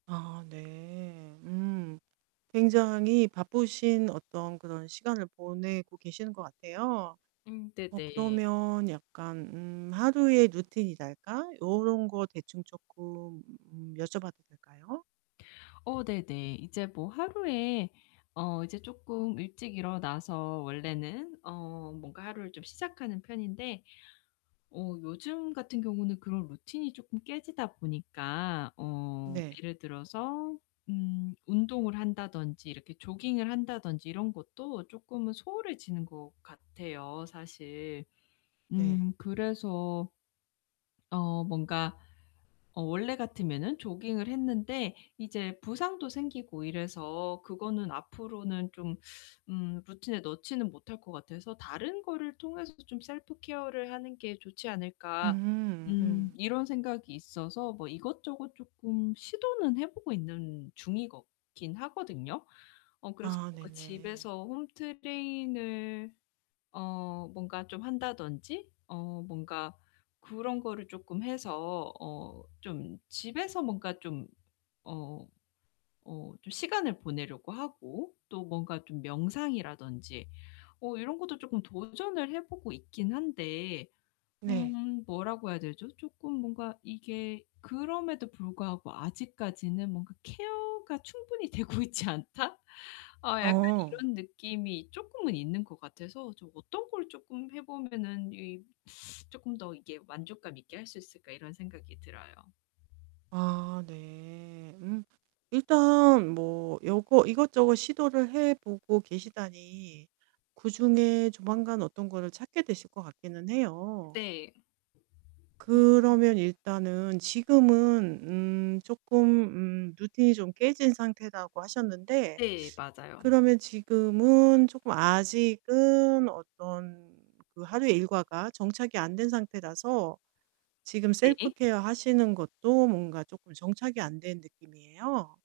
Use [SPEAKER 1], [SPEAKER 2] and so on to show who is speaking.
[SPEAKER 1] 아 네. 음 굉장히 바쁘신 어떤 그런 시간을 보내고 계시는 것 같아요.
[SPEAKER 2] 음
[SPEAKER 1] 어
[SPEAKER 2] 네네.
[SPEAKER 1] 그러면 약간 음 하루의 루틴이랄까? 요런 거 대충 쪼끔 음 여쭤봐도 될까요?
[SPEAKER 2] 어 네네. 이제 뭐 하루에 어 이제 쪼끔 일찍 일어나서 원래는 어 뭔가 하루를 좀 시작하는 편인데 어 요즘 같은 경우는 그런 루틴이 쪼끔 깨지다 보니까 어
[SPEAKER 1] 네.
[SPEAKER 2] 예를 들어서 음 운동을 한다든지 이렇게 조깅을 한다든지 이런 것도 쪼끔은 소홀해지는 것 같아요 사실.
[SPEAKER 1] 네.
[SPEAKER 2] 음 그래서 어 뭔가 어 원래 같으면은 조깅을 했는데 이제 부상도 생기고 이래서 그거는 앞으로는 좀 음 루틴에 넣지는 못할 것 같아서 '다른 거를 통해서 좀 셀프케어를 하는 게 좋지 않을까.'
[SPEAKER 1] 음
[SPEAKER 2] 음
[SPEAKER 1] 음.
[SPEAKER 2] 이런 생각이 있어서 뭐 이것저것 쪼끔 시도는 해 보고 있는 중이거 긴 하거든요. 어 그래서
[SPEAKER 1] 아
[SPEAKER 2] 뭔가
[SPEAKER 1] 네네.
[SPEAKER 2] 집에서 홈 트레이닝을 어 뭔가 좀 한다든지 어 뭔가 그런 거를 쪼끔 해서 어 좀 집에서 뭔가 좀 어 어 좀 시간을 보내려고 하고 또 뭔가 좀 명상이라든지 어 이런 것도 쪼끔 도전을 해 보고 있긴 한데
[SPEAKER 1] 네.
[SPEAKER 2] 음 뭐라고 해야 되죠? 쪼끔 뭔가 이게 그럼에도 불구하고 아직까지는 뭔가 '케어가 충분히 되고 있지 않다?' 어 약간
[SPEAKER 1] 어.
[SPEAKER 2] 이런 느낌이 쪼끔은 있는 것 같아서 좀 '어떤 걸 쪼끔 해 보면은 이 쪼끔 더 이게 만족감 있게 할 수 있을까.' 이런 생각이 들어요.
[SPEAKER 1] 아 네. 음. 일단 뭐 요거 이것저것 시도를 해 보고 계시다니 그중에 조만간 어떤 거를 찾게 되실 것 같기는 해요.
[SPEAKER 2] 네. 음.
[SPEAKER 1] 그러면 일단은 지금은 음 쪼끔 음 루틴이 좀 깨진 상태라고 하셨는데
[SPEAKER 2] 네, 맞아요.
[SPEAKER 1] 그러면 지금은 쪼끔 아직은 어떤 그 하루 일과가 정착이 안 된 상태라서 지금
[SPEAKER 2] 네.
[SPEAKER 1] 셀프케어 하시는 것도 뭔가 쪼끔 정착이 안 된 느낌이에요.